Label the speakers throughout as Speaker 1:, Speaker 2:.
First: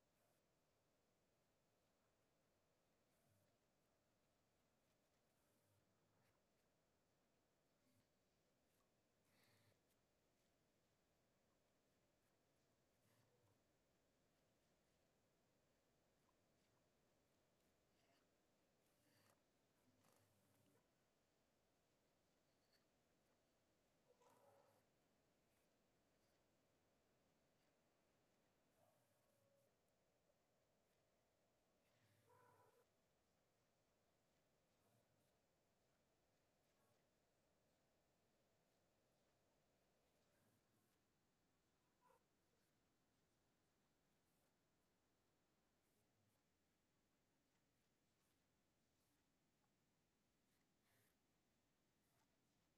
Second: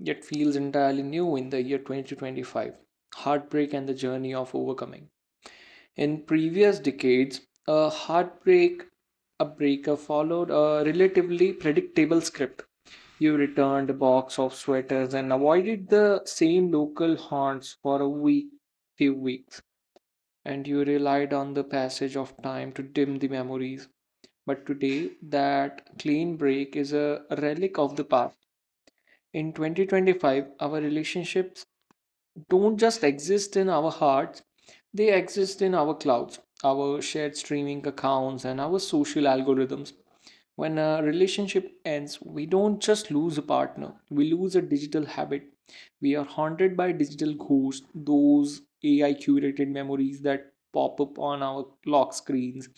Speaker 1: yet feels entirely new in the year 2025. Heartbreak and the journey of overcoming. In previous decades, a heartbreak, a breakup followed a relatively predictable script. You returned a box of sweaters and avoided the same local haunts for few weeks, and you relied on the passage of time to dim the memories. But today, that clean break is a relic of the past. In 2025, our relationships don't just exist in our hearts, they exist in our clouds, our shared streaming accounts, and our social algorithms. When a relationship ends, we don't just lose a partner, we lose a digital habit. We are haunted by digital ghosts, those AI curated memories that pop up on our lock screens,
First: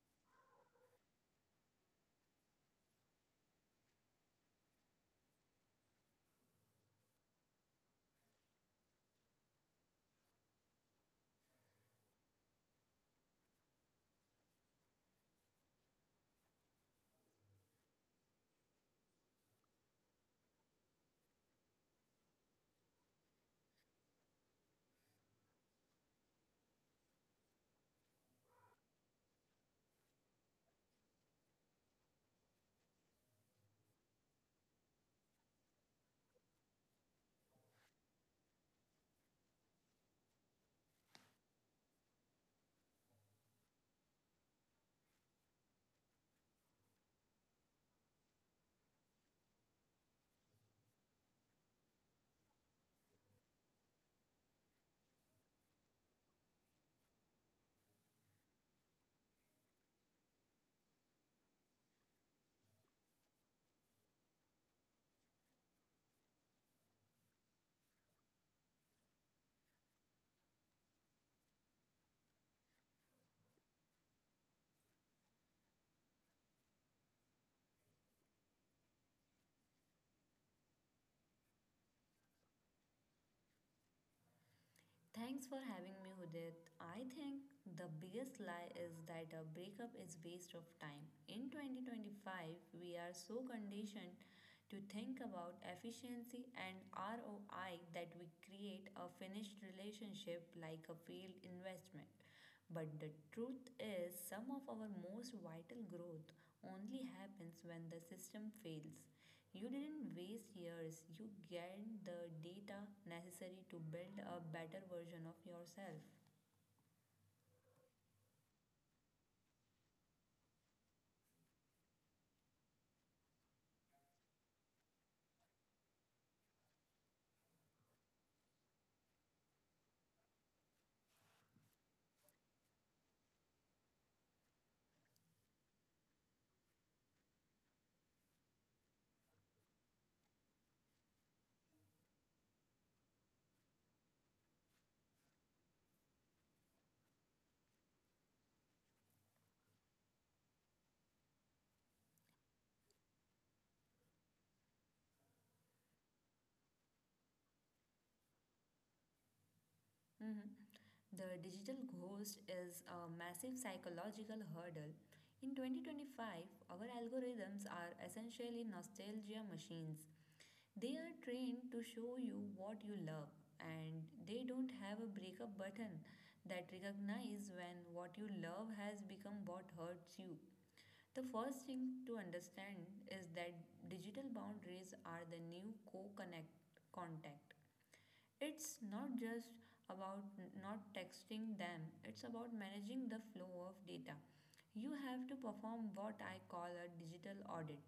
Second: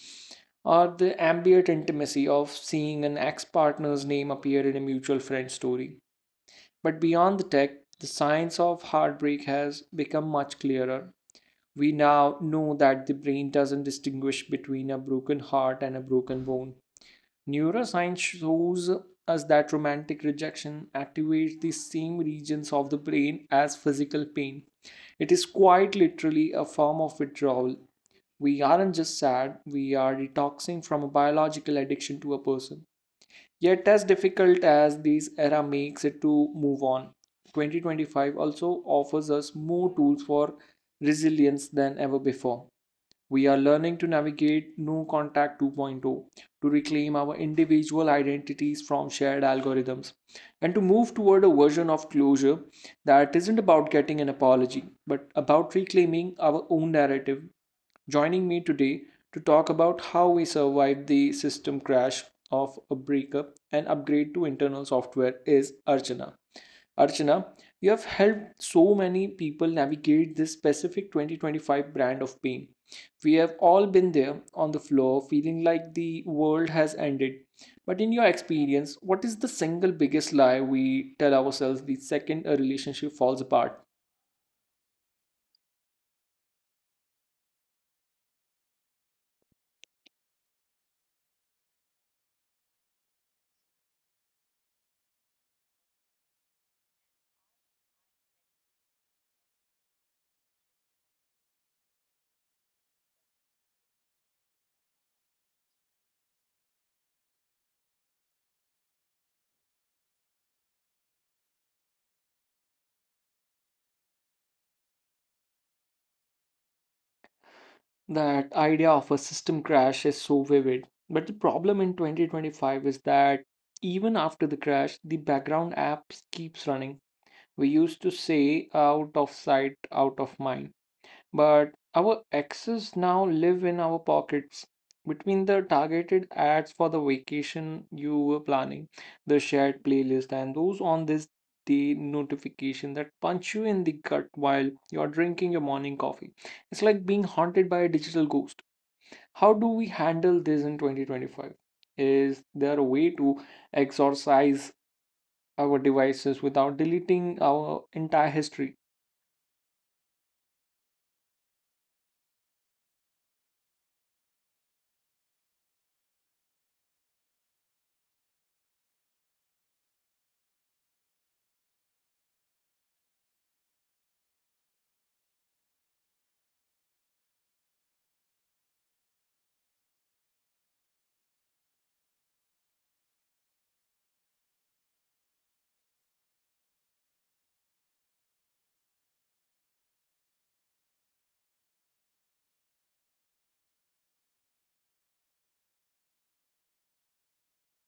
Speaker 1: or the ambient intimacy of seeing an ex partner's name appear in a mutual friend story. But beyond the tech, the science of heartbreak has become much clearer. We now know that the brain doesn't distinguish between a broken heart and a broken bone. Neuroscience shows us that romantic rejection activates the same regions of the brain as physical pain. It is quite literally a form of withdrawal. We aren't just sad, we are detoxing from a biological addiction to a person. Yet, as difficult as this era makes it to move on, 2025 also offers us more tools for resilience than ever before. We are learning to navigate No Contact 2.0, to reclaim our individual identities from shared algorithms, and to move toward a version of closure that isn't about getting an apology but about reclaiming our own narrative. Joining me today to talk about how we survived the system crash of a breakup and upgrade to internal software is Archana. Archana, you have helped so many people navigate this specific 2025 brand of pain. We have all been there on the floor feeling like the world has ended. But in your experience, what is the single biggest lie we tell ourselves the second a relationship falls apart?
Speaker 2: Thanks for having me, Udit. I think the biggest lie is that a breakup is waste of time. In 2025, we are so conditioned to think about efficiency and ROI that we create a finished relationship like a failed investment. But the truth is, some of our most vital growth only happens when the system fails. You didn't waste years, you gained the data necessary to build a better version of yourself.
Speaker 1: That idea of a system crash is so vivid. But the problem in 2025 is that even after the crash, the background apps keeps running. We used to say out of sight, out of mind, but our access now live in our pockets, between the targeted ads for the vacation you were planning, the shared playlist, and those on this day notification that punch you in the gut while you're drinking your morning coffee. It's like being haunted by a digital ghost. How do we handle this in 2025? Is there a way to exorcise our devices without deleting our entire history?
Speaker 2: Mhm. The digital ghost is a massive psychological hurdle. In 2025, our algorithms are essentially nostalgia machines. They are trained to show you what you love, and they don't have a breakup button that recognizes when what you love has become what hurts you. The first thing to understand is that digital boundaries are the new co-connect contact. It's not just about not texting them, it's about managing the flow of data. You have to perform what I call a digital audit.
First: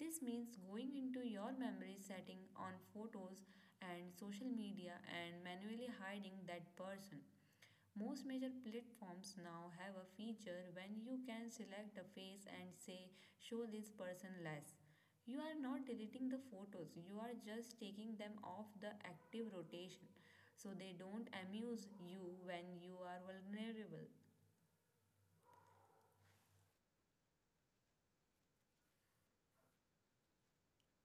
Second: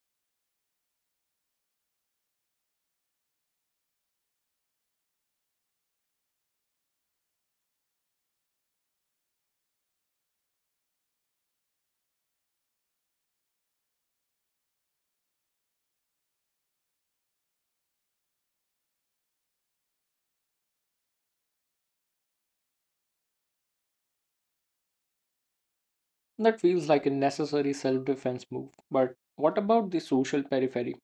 Speaker 2: This means going into your memory setting on photos and social media and manually hiding that person. Most major platforms now have a feature when you can select a face and say, "Show this person less." You are not deleting the photos, you are just taking them off the active rotation so they don't amuse you when you are vulnerable.
Speaker 1: That feels like a necessary self defense move. But what about the social periphery?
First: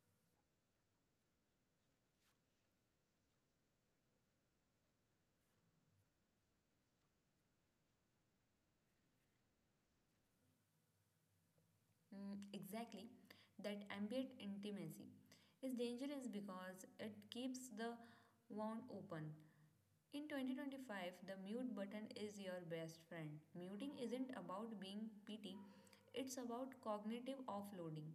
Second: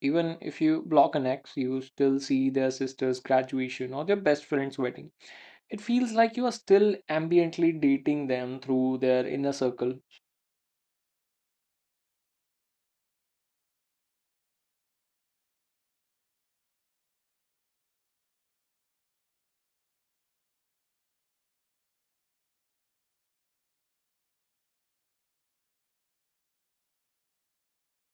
Speaker 1: Even if you block an ex, you still see their sister's graduation or their best friend's wedding. It feels like you are still ambiently dating them through their inner circle.
Speaker 2: Exactly, that ambient intimacy is dangerous because it keeps the wound open. In 2025, the mute button is your best friend. Muting isn't about being petty, it's about cognitive offloading.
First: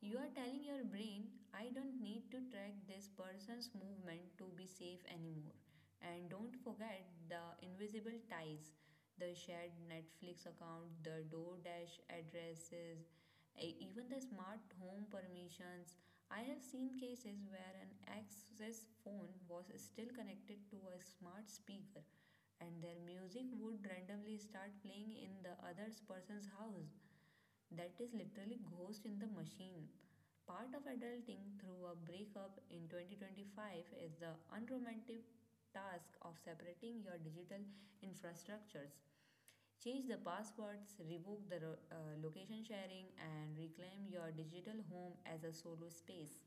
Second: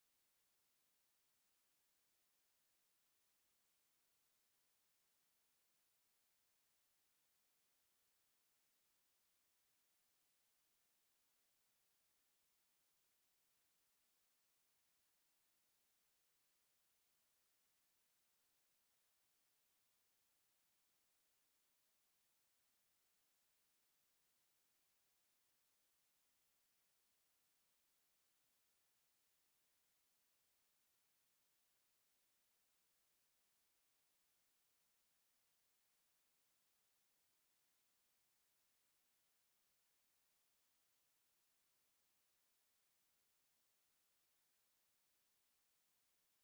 Speaker 2: You are telling your brain, I don't need to track this person's movement to be safe anymore. And don't forget the invisible ties, the shared Netflix account, the DoorDash addresses, even the smart home permissions. I have seen cases where an access phone was still connected to a smart speaker and their music would randomly start playing in the other person's house. That is literally ghost in the machine. Part of adulting through a breakup in 2025 is the unromantic task of separating your digital infrastructures. Change the passwords, revoke the location sharing, and reclaim your digital home as a solo space.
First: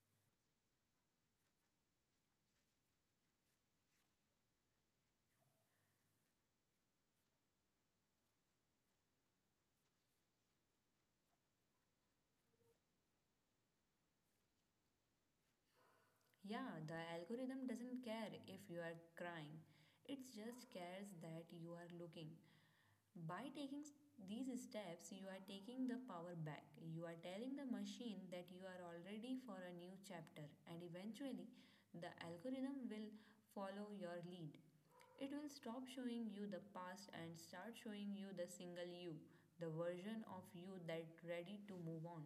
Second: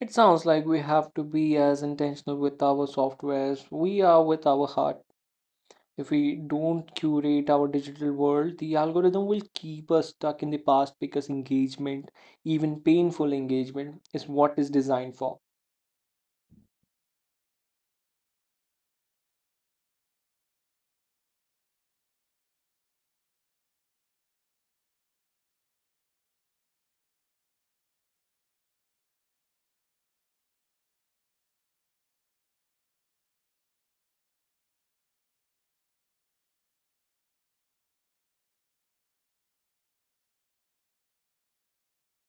Speaker 1: It sounds like we have to be as intentional with our software as we are with our heart. If we don't curate our digital world, the algorithm will keep us stuck in the past because engagement, even painful engagement, is what is designed for.
Speaker 2: Yeah, the algorithm doesn't care if you are crying, it just cares that you are looking. By taking these steps, you are taking the power back. You are telling the machine that you are all ready for a new chapter, and eventually, the algorithm will follow your lead. It will stop showing you the past and start showing you the single you, the version of you that's ready to move on.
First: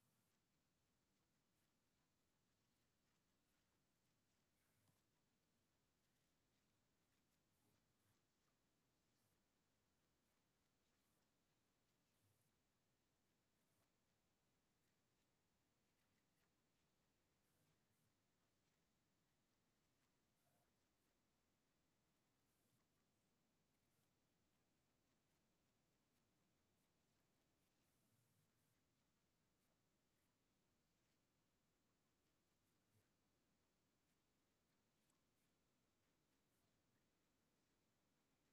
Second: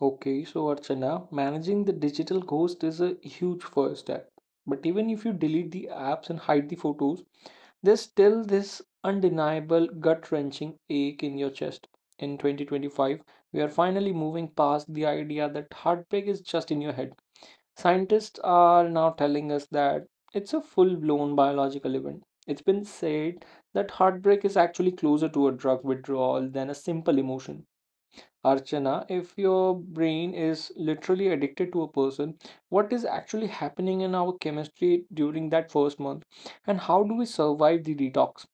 Speaker 1: Okay, so Archana, managing the digital ghost is a huge first step. But even if you delete the apps and hide the photos, there's still this undeniable gut wrenching ache in your chest. In 2025, we are finally moving past the idea that heartbreak is just in your head. Scientists are now telling us that it's a full blown biological event. It's been said that heartbreak is actually closer to a drug withdrawal than a simple emotion. Archana, if your brain is literally addicted to a person, what is actually happening in our chemistry during that first month? And how do we survive the detox?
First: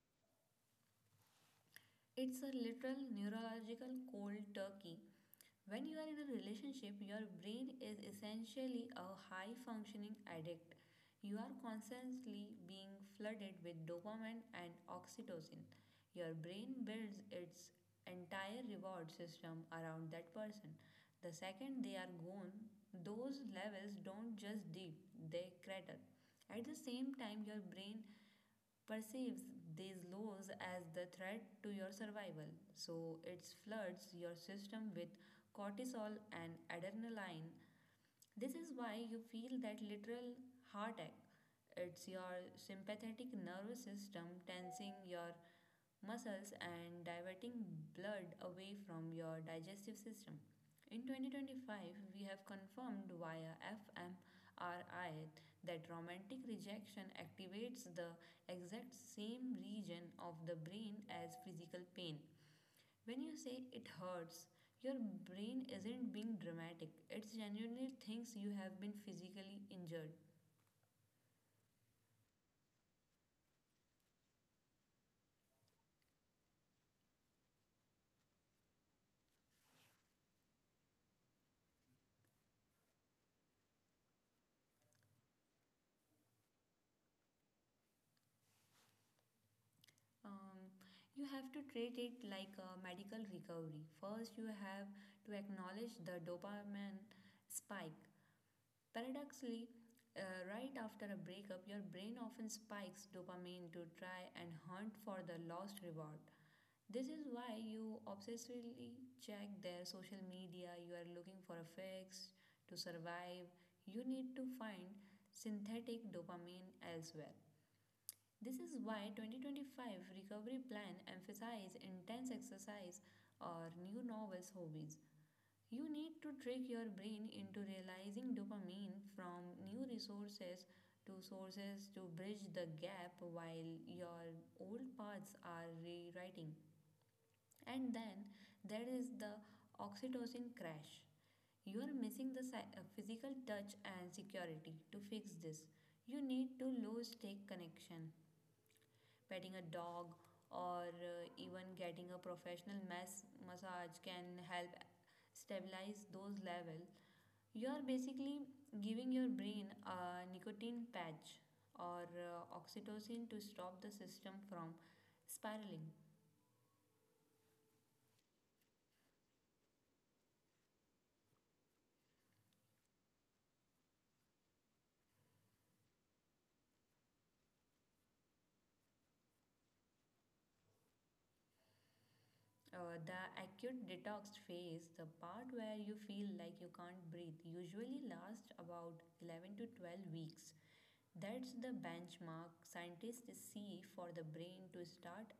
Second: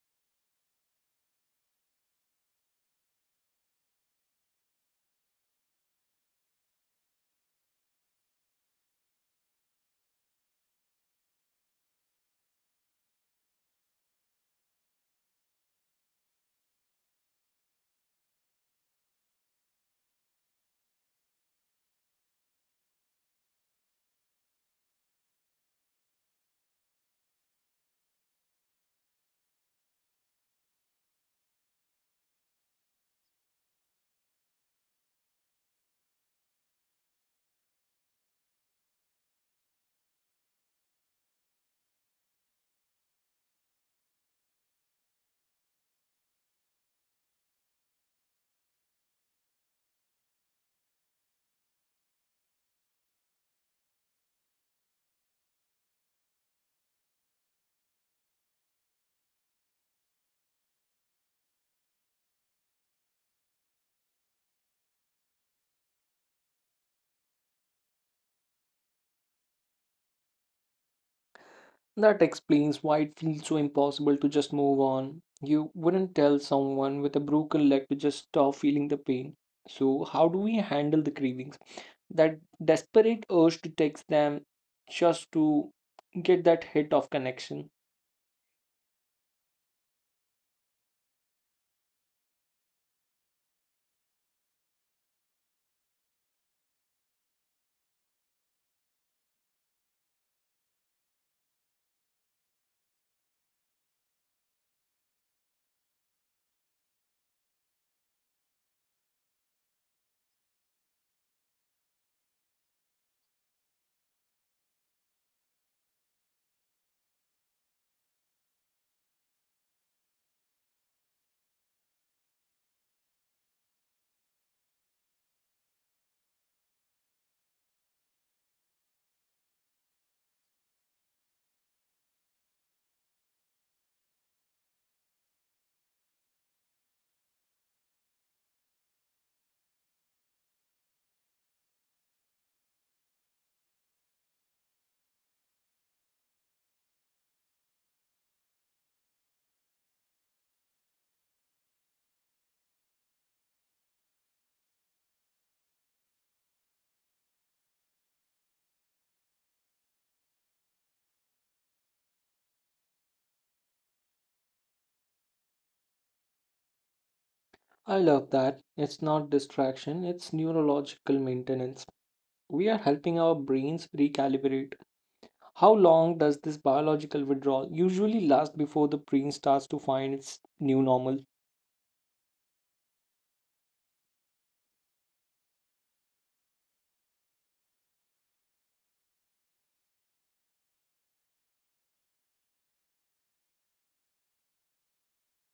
Speaker 2: It's a literal neurological cold turkey. When you are in a relationship, your brain is essentially a high functioning addict. You are constantly being flooded with dopamine and oxytocin. Your brain builds its entire reward system around that person. The second they are gone, those levels don't just dip, they crater. At the same time, your brain perceives these laws as the threat to your survival. So it floods your system with cortisol and adrenaline. This is why you feel that literal heartache. It's your sympathetic nervous system tensing your muscles and diverting blood away from your digestive system. In 2025, we have confirmed via fMRI that romantic rejection activates the exact same region of the brain as physical pain. When you say it hurts, your brain isn't being dramatic, it genuinely thinks you have been physically injured.
Speaker 1: That explains why it feels so impossible to just move on. You wouldn't tell someone with a broken leg to just stop feeling the pain. So, how do we handle the cravings? That desperate urge to text them just to get that hit of connection.
Speaker 2: Um, you have to treat it like a medical recovery. First, you have to acknowledge the dopamine spike. Paradoxically, right after a breakup, your brain often spikes dopamine to try and hunt for the lost reward. This is why you obsessively check their social media, you are looking for a fix to survive. You need to find synthetic dopamine elsewhere. This is why 2025 recovery plan emphasizes intense exercise or new novels hobbies. You need to trick your brain into realizing dopamine from new resources to sources to bridge the gap while your old paths are rewriting. And then there is the oxytocin crash. You are missing the physical touch and security. To fix this, you need to low stake connection, petting a dog or even getting a professional massage can help stabilize those levels. You are basically giving your brain a nicotine patch or oxytocin to stop the system from spiraling.
Speaker 1: I love that. It's not distraction, it's neurological maintenance. We are helping our brains recalibrate. How long does this biological withdrawal usually last before the brain starts to find its new normal?
Speaker 2: The acute detox phase, the part where you feel like you can't breathe, usually lasts about 11 to 12 weeks. That's the benchmark scientists see for the brain to start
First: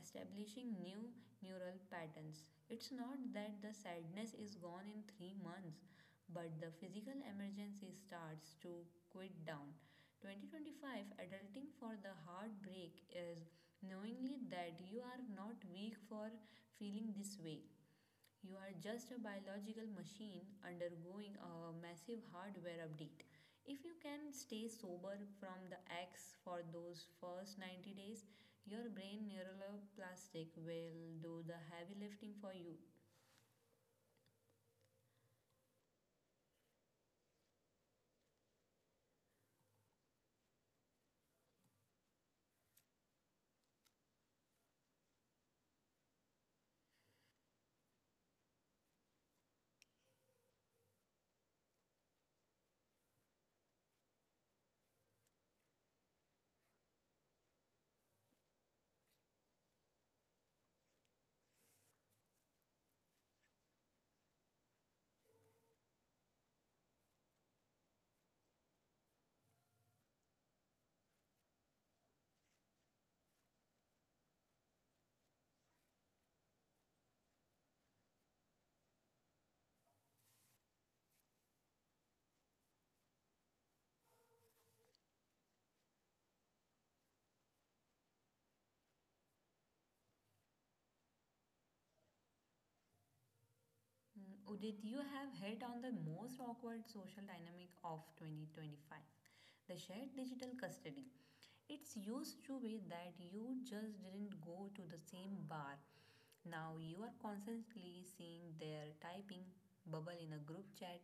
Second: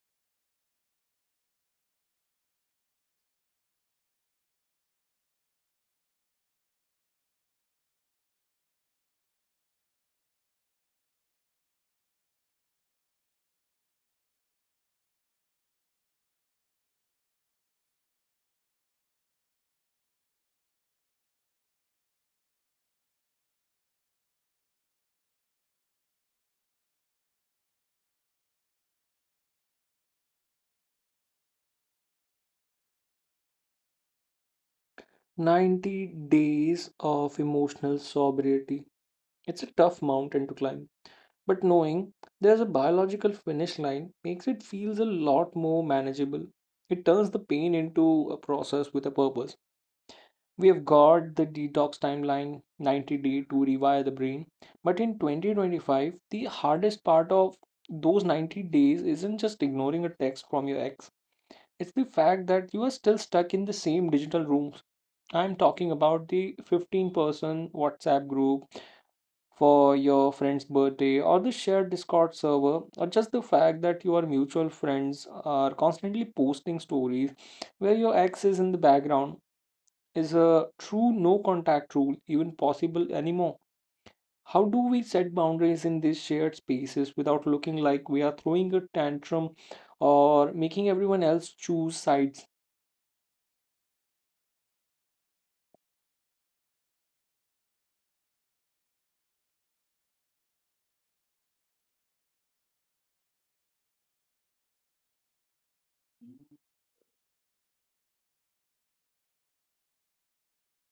Speaker 2: establishing new neural patterns. It's not that the sadness is gone in 3 months, but the physical emergency starts to quit down. 2025 Adulting for the heartbreak is knowingly that you are not weak for feeling this way. You are just a biological machine undergoing a massive hardware update. If you can stay sober from the X for those first 90 days, your brain neuroplastic will do the heavy lifting for you.
Speaker 1: 90 days of emotional sobriety. It's a tough mountain to climb, but knowing there's a biological finish line makes it feels a lot more manageable. It turns the pain into a process with a purpose. We have got the detox timeline, 90 day to rewire the brain. But in 2025, the hardest part of those 90 days isn't just ignoring a text from your ex, it's the fact that you are still stuck in the same digital rooms. I'm talking about the 15-person WhatsApp group for your friend's birthday, or the shared Discord server, or just the fact that your mutual friends are constantly posting stories where your ex is in the background. Is a true no contact rule even possible anymore? How do we set boundaries in these shared spaces without looking like we are throwing a tantrum or making everyone else choose sides?
Speaker 2: Mm, Udit, you have hit on the most awkward social dynamic of 2025, the shared digital custody. It's used to be that you just didn't go to the same bar. Now you are constantly seeing their typing bubble in a group chat,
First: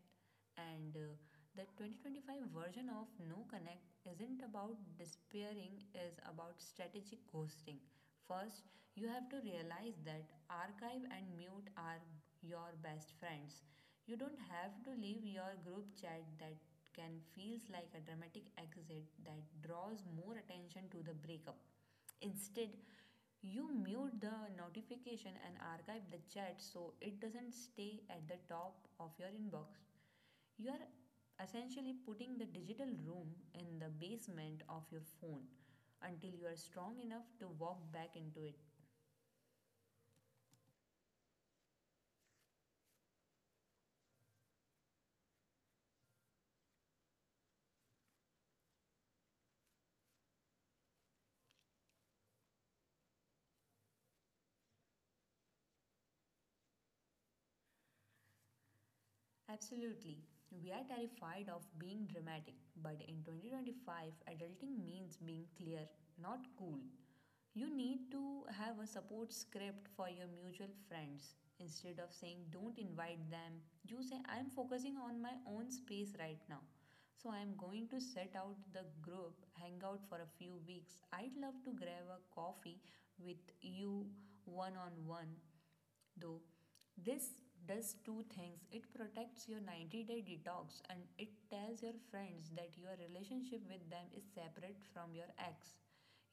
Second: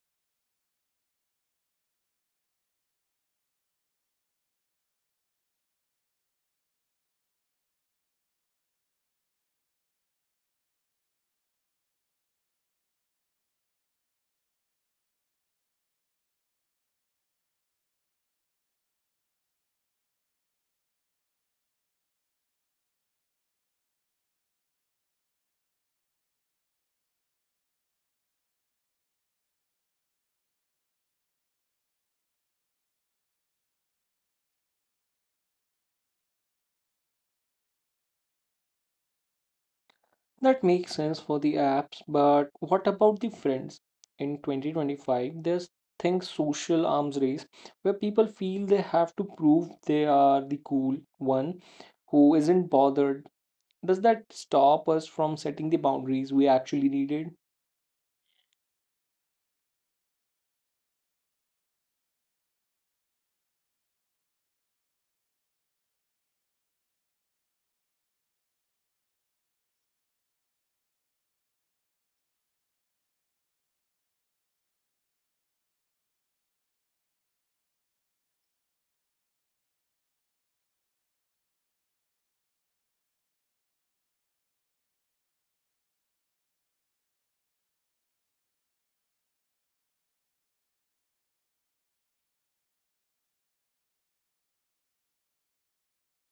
Speaker 2: and the 2025 version of No Connect isn't about despairing, is about strategic ghosting. First, you have to realize that archive and mute are your best friends. You don't have to leave your group chat, that can feels like a dramatic exit that draws more attention to the breakup. Instead, you mute the notification and archive the chat so it doesn't stay at the top of your inbox. You are essentially putting the digital room in the basement of your phone until you are strong enough to walk back into it.
Speaker 1: That makes sense for the apps, but what about the friends? In 2025, there's things social arms race where people feel they have to prove they are the cool one who isn't bothered. Does that stop us from setting the boundaries we actually needed?
Speaker 2: Absolutely. We are terrified of being dramatic, but in 2025, adulting means being clear, not cool. You need to have a support script for your mutual friends. Instead of saying don't invite them, you say I'm focusing on my own space right now. So I'm going to set out the group, hangout for a few weeks. I'd love to grab a coffee with you one on one. Though this does two things, it protects your 90-day detox and it tells your friends that your relationship with them is separate from your ex.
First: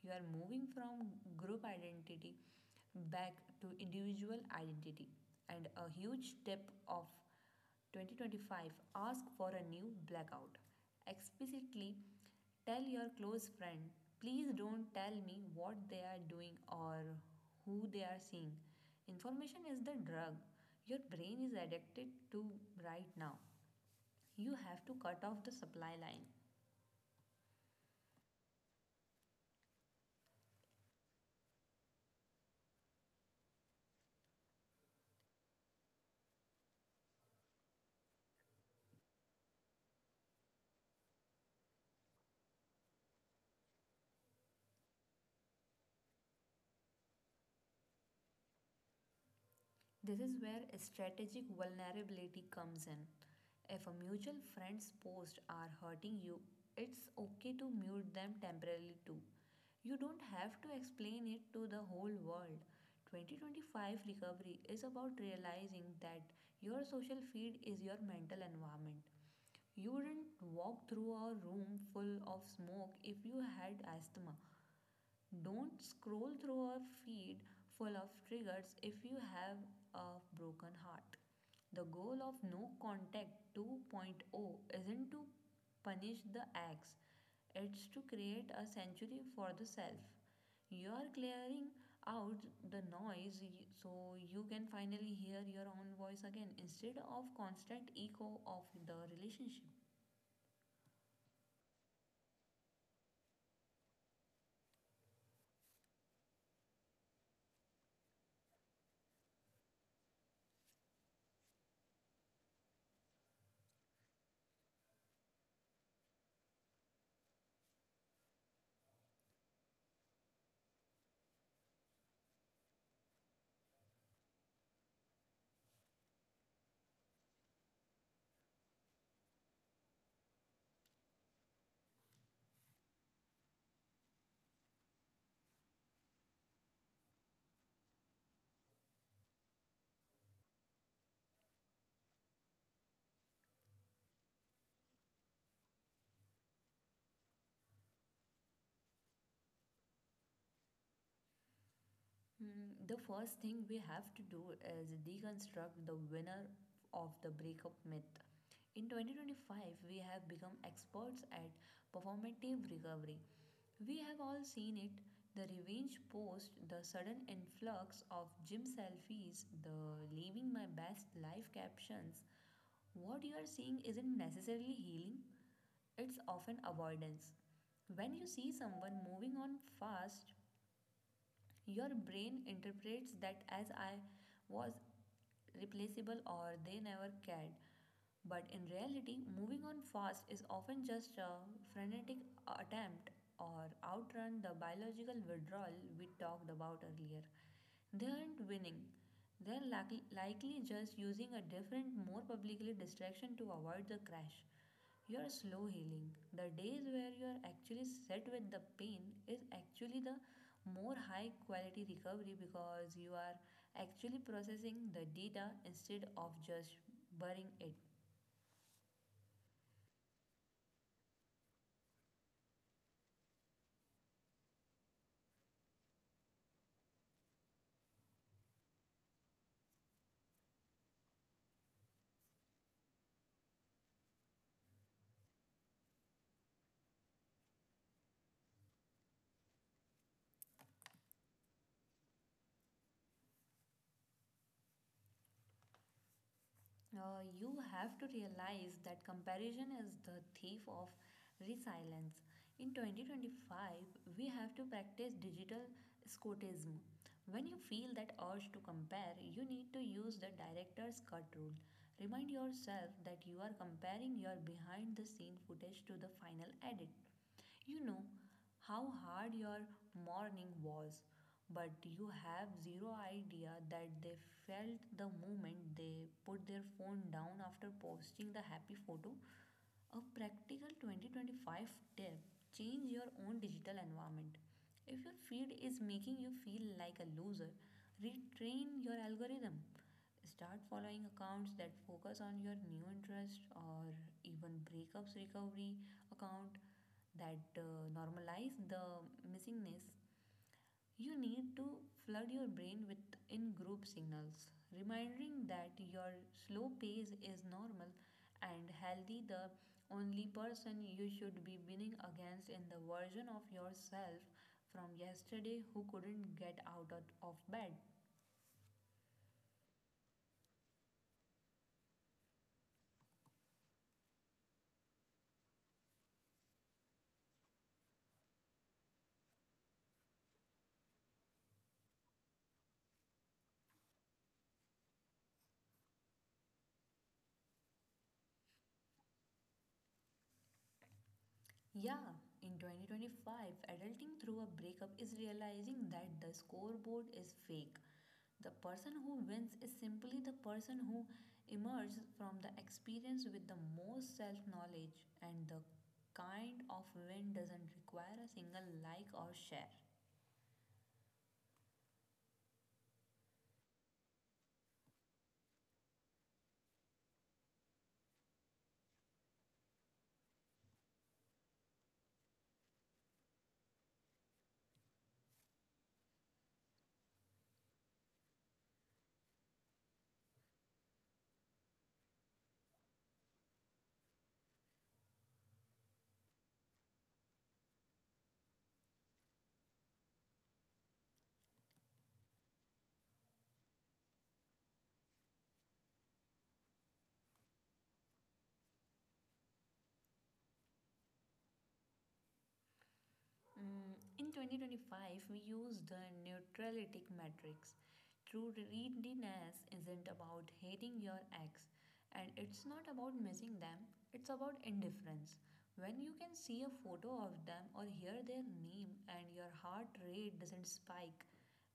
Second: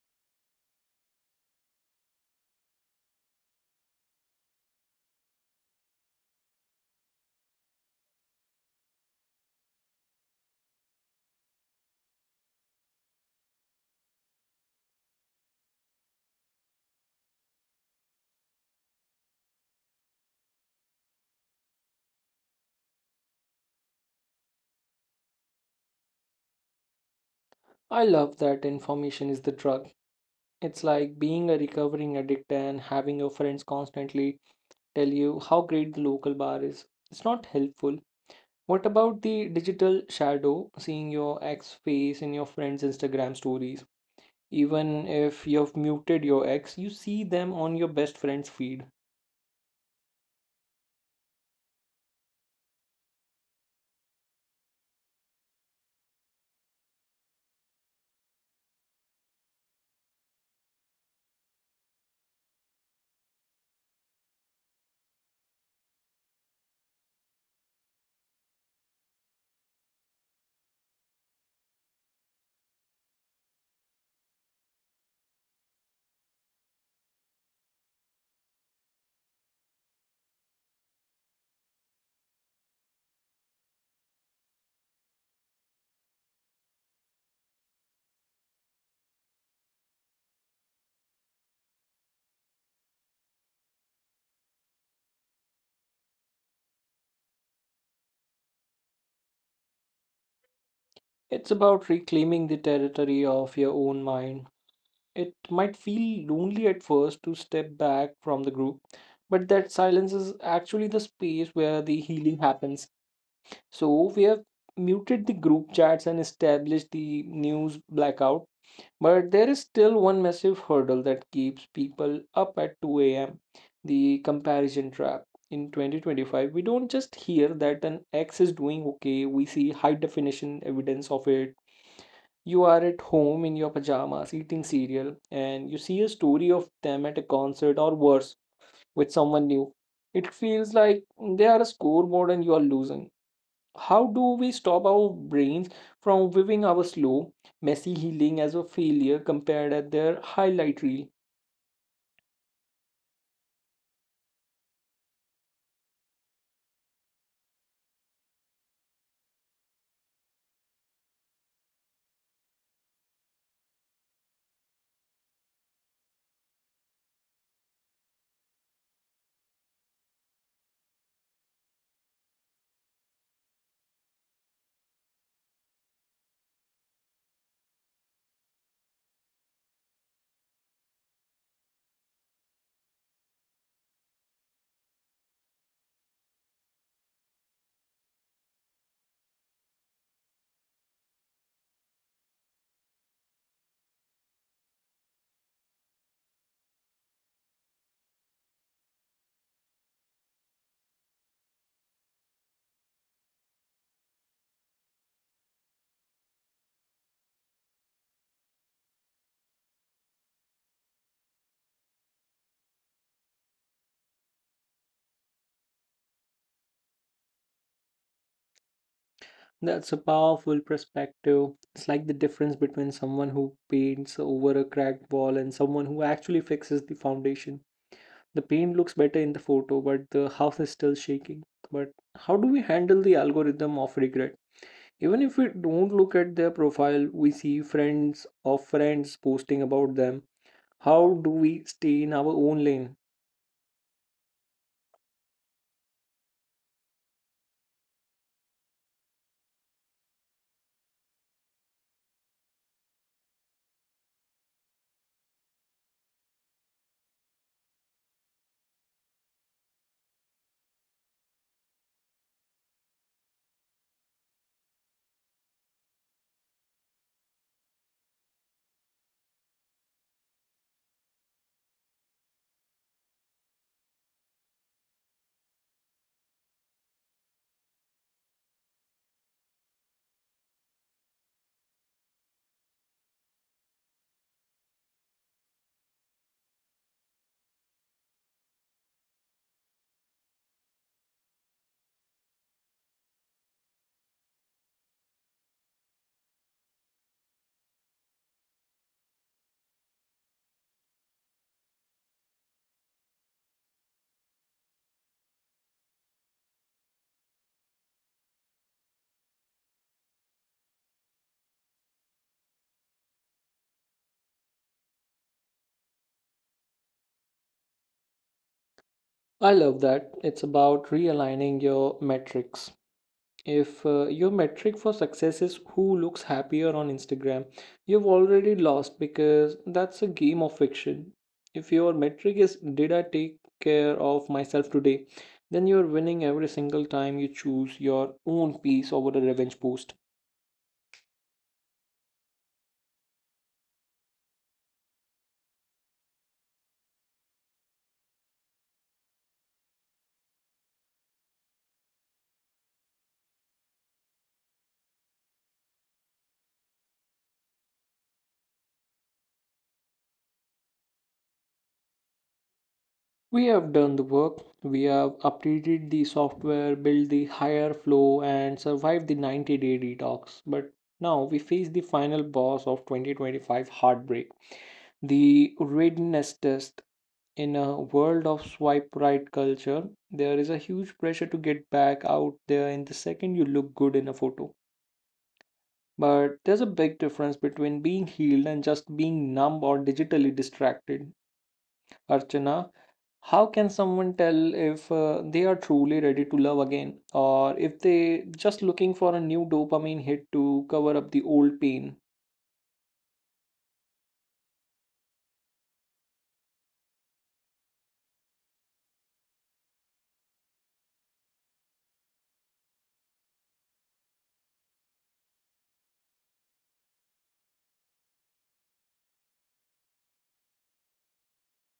Speaker 2: You are moving from group identity back to individual identity. And a huge tip of 2025, ask for a new blackout. Explicitly tell your close friend, please don't tell me what they are doing or who they are seeing. Information is the drug your brain is addicted to right now. You have to cut off the supply line.
Speaker 1: I love that information is the drug. It's like being a recovering addict and having your friends constantly tell you how great the local bar is. It's not helpful. What about the digital shadow, seeing your ex face in your friends' Instagram stories? Even if you've muted your ex, you see them on your best friend's feed.
Speaker 2: This is where a strategic vulnerability comes in. If a mutual friend's posts are hurting you, it's okay to mute them temporarily too. You don't have to explain it to the whole world. 2025 recovery is about realizing that your social feed is your mental environment. You wouldn't walk through a room full of smoke if you had asthma. Don't scroll through a feed full of triggers if you have a broken heart. The goal of No Contact 2.0 isn't to punish the ex, it's to create a sanctuary for the self. You are clearing out the noise so you can finally hear your own voice again instead of constant echo of the relationship.
Speaker 1: It's about reclaiming the territory of your own mind. It might feel lonely at first to step back from the group, but that silence is actually the space where the healing happens. So we have muted the group chats and established the news blackout, but there is still one massive hurdle that keeps people up at 2 a.m., the comparison trap. In 2025, we don't just hear that an X is doing okay, we see high definition evidence of it. You are at home in your pajamas eating cereal and you see a story of them at a concert, or worse, with someone new. It feels like they are a scoreboard and you are losing. How do we stop our brains from viewing our slow, messy healing as a failure compared at their highlight reel?
Speaker 2: Hmm. The first thing we have to do is deconstruct the winner of the breakup myth. In 2025, we have become experts at performative recovery. We have all seen it, the revenge post, the sudden influx of gym selfies, the living my best life captions. What you are seeing isn't necessarily healing, it's often avoidance. When you see someone moving on fast, your brain interprets that as I was replaceable or they never cared. But in reality, moving on fast is often just a frenetic attempt or outrun the biological withdrawal we talked about earlier. They aren't winning. They're likely just using a different, more publicly distraction to avoid the crash. Your slow healing, the days where you are actually set with the pain, is actually the more high quality recovery because you are actually processing the data instead of just burying it.
Speaker 1: That's a powerful perspective. It's like the difference between someone who paints over a cracked wall and someone who actually fixes the foundation. The paint looks better in the photo, but the house is still shaking. But how do we handle the algorithm of regret? Even if we don't look at their profile, we see friends of friends posting about them. How do we stay in our own lane?
Speaker 2: You have to realize that comparison is the thief of resilience. In 2025, we have to practice digital scotism. When you feel that urge to compare, you need to use the director's cut rule. Remind yourself that you are comparing your behind the scene footage to the final edit. You know how hard your morning was, but you have zero idea that they felt the moment they put their phone down after posting the happy photo. A practical 2025 tip, change your own digital environment. If your feed is making you feel like a loser, retrain your algorithm. Start following accounts that focus on your new interest or even breakups recovery account that normalize the missingness. You need to flood your brain with in group signals, reminding that your slow pace is normal and healthy. The only person you should be winning against in the version of yourself from yesterday who couldn't get out of bed.
Speaker 1: I love that. It's about realigning your metrics. If your metric for success is who looks happier on Instagram, you've already lost because that's a game of fiction. If your metric is did I take care of myself today, then you're winning every single time you choose your own peace over a revenge post.
Speaker 2: Yeah, in 2025, adulting through a breakup is realizing that the scoreboard is fake. The person who wins is simply the person who emerges from the experience with the most self knowledge, and the kind of win doesn't require a single like or share.
Speaker 1: We have done the work. We have updated the software, built the higher flow, and survived the 90-day detox. But now we face the final boss of 2025 heartbreak, the readiness test. In a world of swipe right culture, there is a huge pressure to get back out there in the second you look good in a photo. But there's a big difference between being healed and just being numb or digitally distracted. Archana, how can someone tell if they are truly ready to love again or if they just looking for a new dopamine hit to cover up the old pain?
Speaker 2: Mm, in 2025, we use the neutralitic matrix. True readiness isn't about hating your ex, and it's not about missing them, it's about indifference. When you can see a photo of them or hear their name, and your heart rate doesn't spike,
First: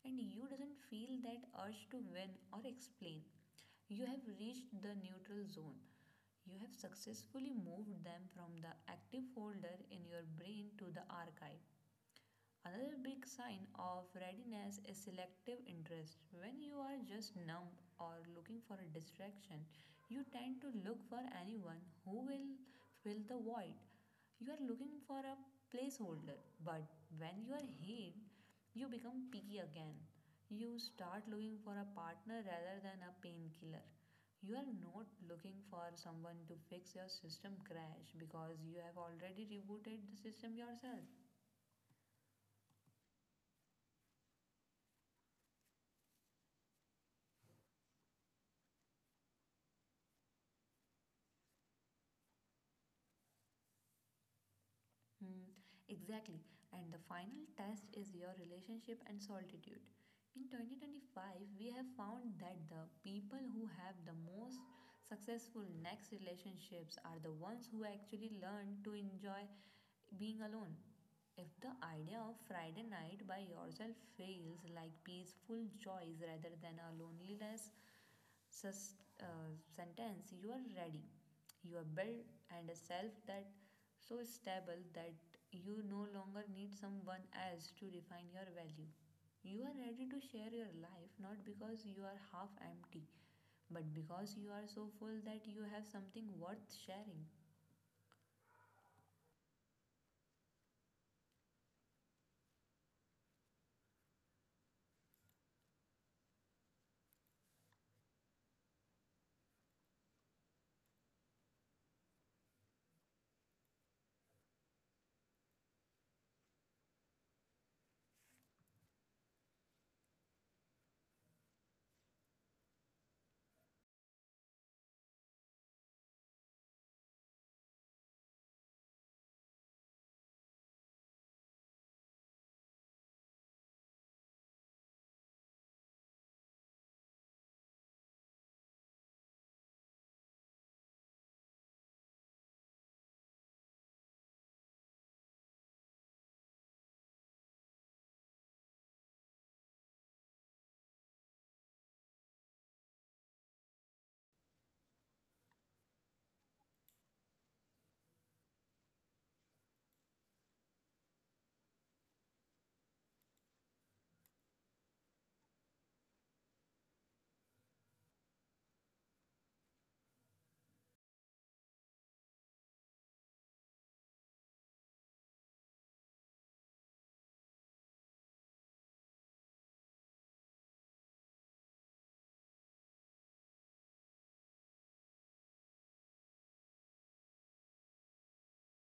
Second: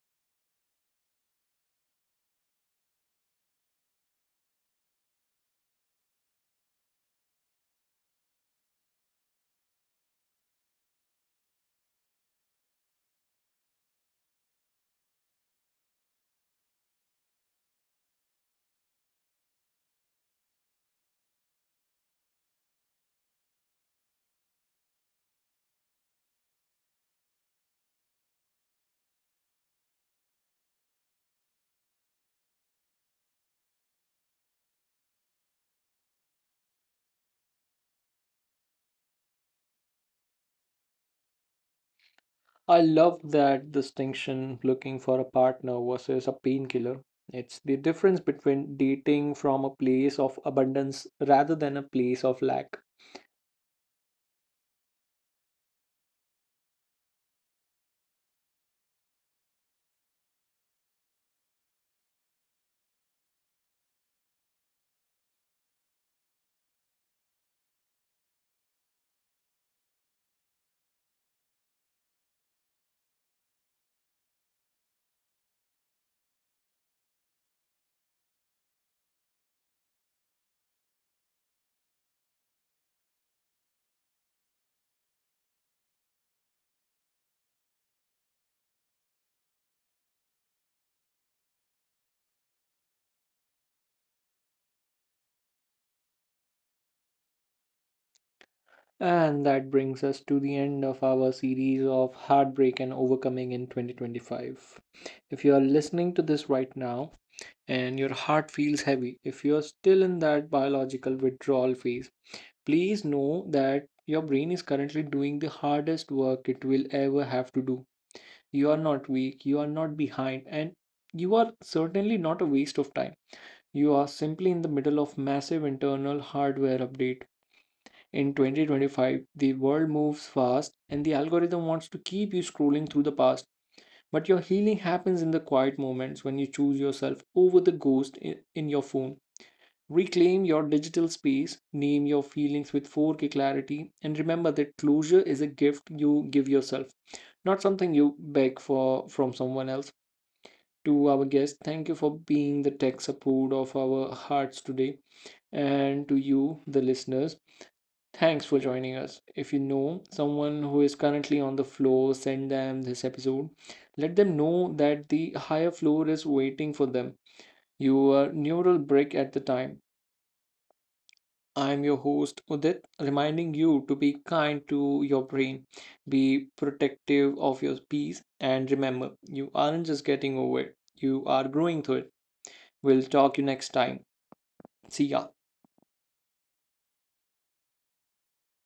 Speaker 2: and you doesn't feel that urge to win or explain. You have reached the neutral zone. You have successfully moved them from the active folder in your brain to the archive. Another big sign of readiness is selective interest. When you are just numb or looking for a distraction, you tend to look for anyone who will fill the void. You are looking for a placeholder, but when you are hid, you become picky again. You start looking for a partner rather than a painkiller. You are not looking for someone to fix your system crash because you have already rebooted the system yourself.
Speaker 1: I love that distinction, looking for a partner versus a painkiller. It's the difference between dating from a place of abundance rather than a place of lack.
Speaker 2: Hmm, exactly. And the final test is your relationship and solitude. In 2025, we have found that the people who have the most successful next relationships are the ones who actually learn to enjoy being alone. If the idea of Friday night by yourself feels like peaceful joys rather than a loneliness sus- uh, sentence, you are ready. You are built and a self that so stable that you no longer need someone else to define your value. You are ready to share your life not because you are half empty but because you are so full that you have something worth sharing.
Speaker 1: And that brings us to the end of our series of heartbreak and overcoming in 2025. If you are listening to this right now, and your heart feels heavy, if you are still in that biological withdrawal phase, please know that your brain is currently doing the hardest work it will ever have to do. You are not weak, you are not behind, and you are certainly not a waste of time. You are simply in the middle of massive internal hardware update. In 2025, the world moves fast and the algorithm wants to keep you scrolling through the past. But your healing happens in the quiet moments when you choose yourself over the ghost in your phone. Reclaim your digital space, name your feelings with 4K clarity, and remember that closure is a gift you give yourself, not something you beg for from someone else. To our guests, thank you for being the tech support of our hearts today. And to you, the listeners, thanks for joining us. If you know someone who is currently on the floor, send them this episode. Let them know that the higher floor is waiting for them. You were a neural brick at the time. I'm your host Udit, reminding you to be kind to your brain, be protective of your peace, and remember, you aren't just getting over it, you are growing through it. We'll talk you next time. See ya.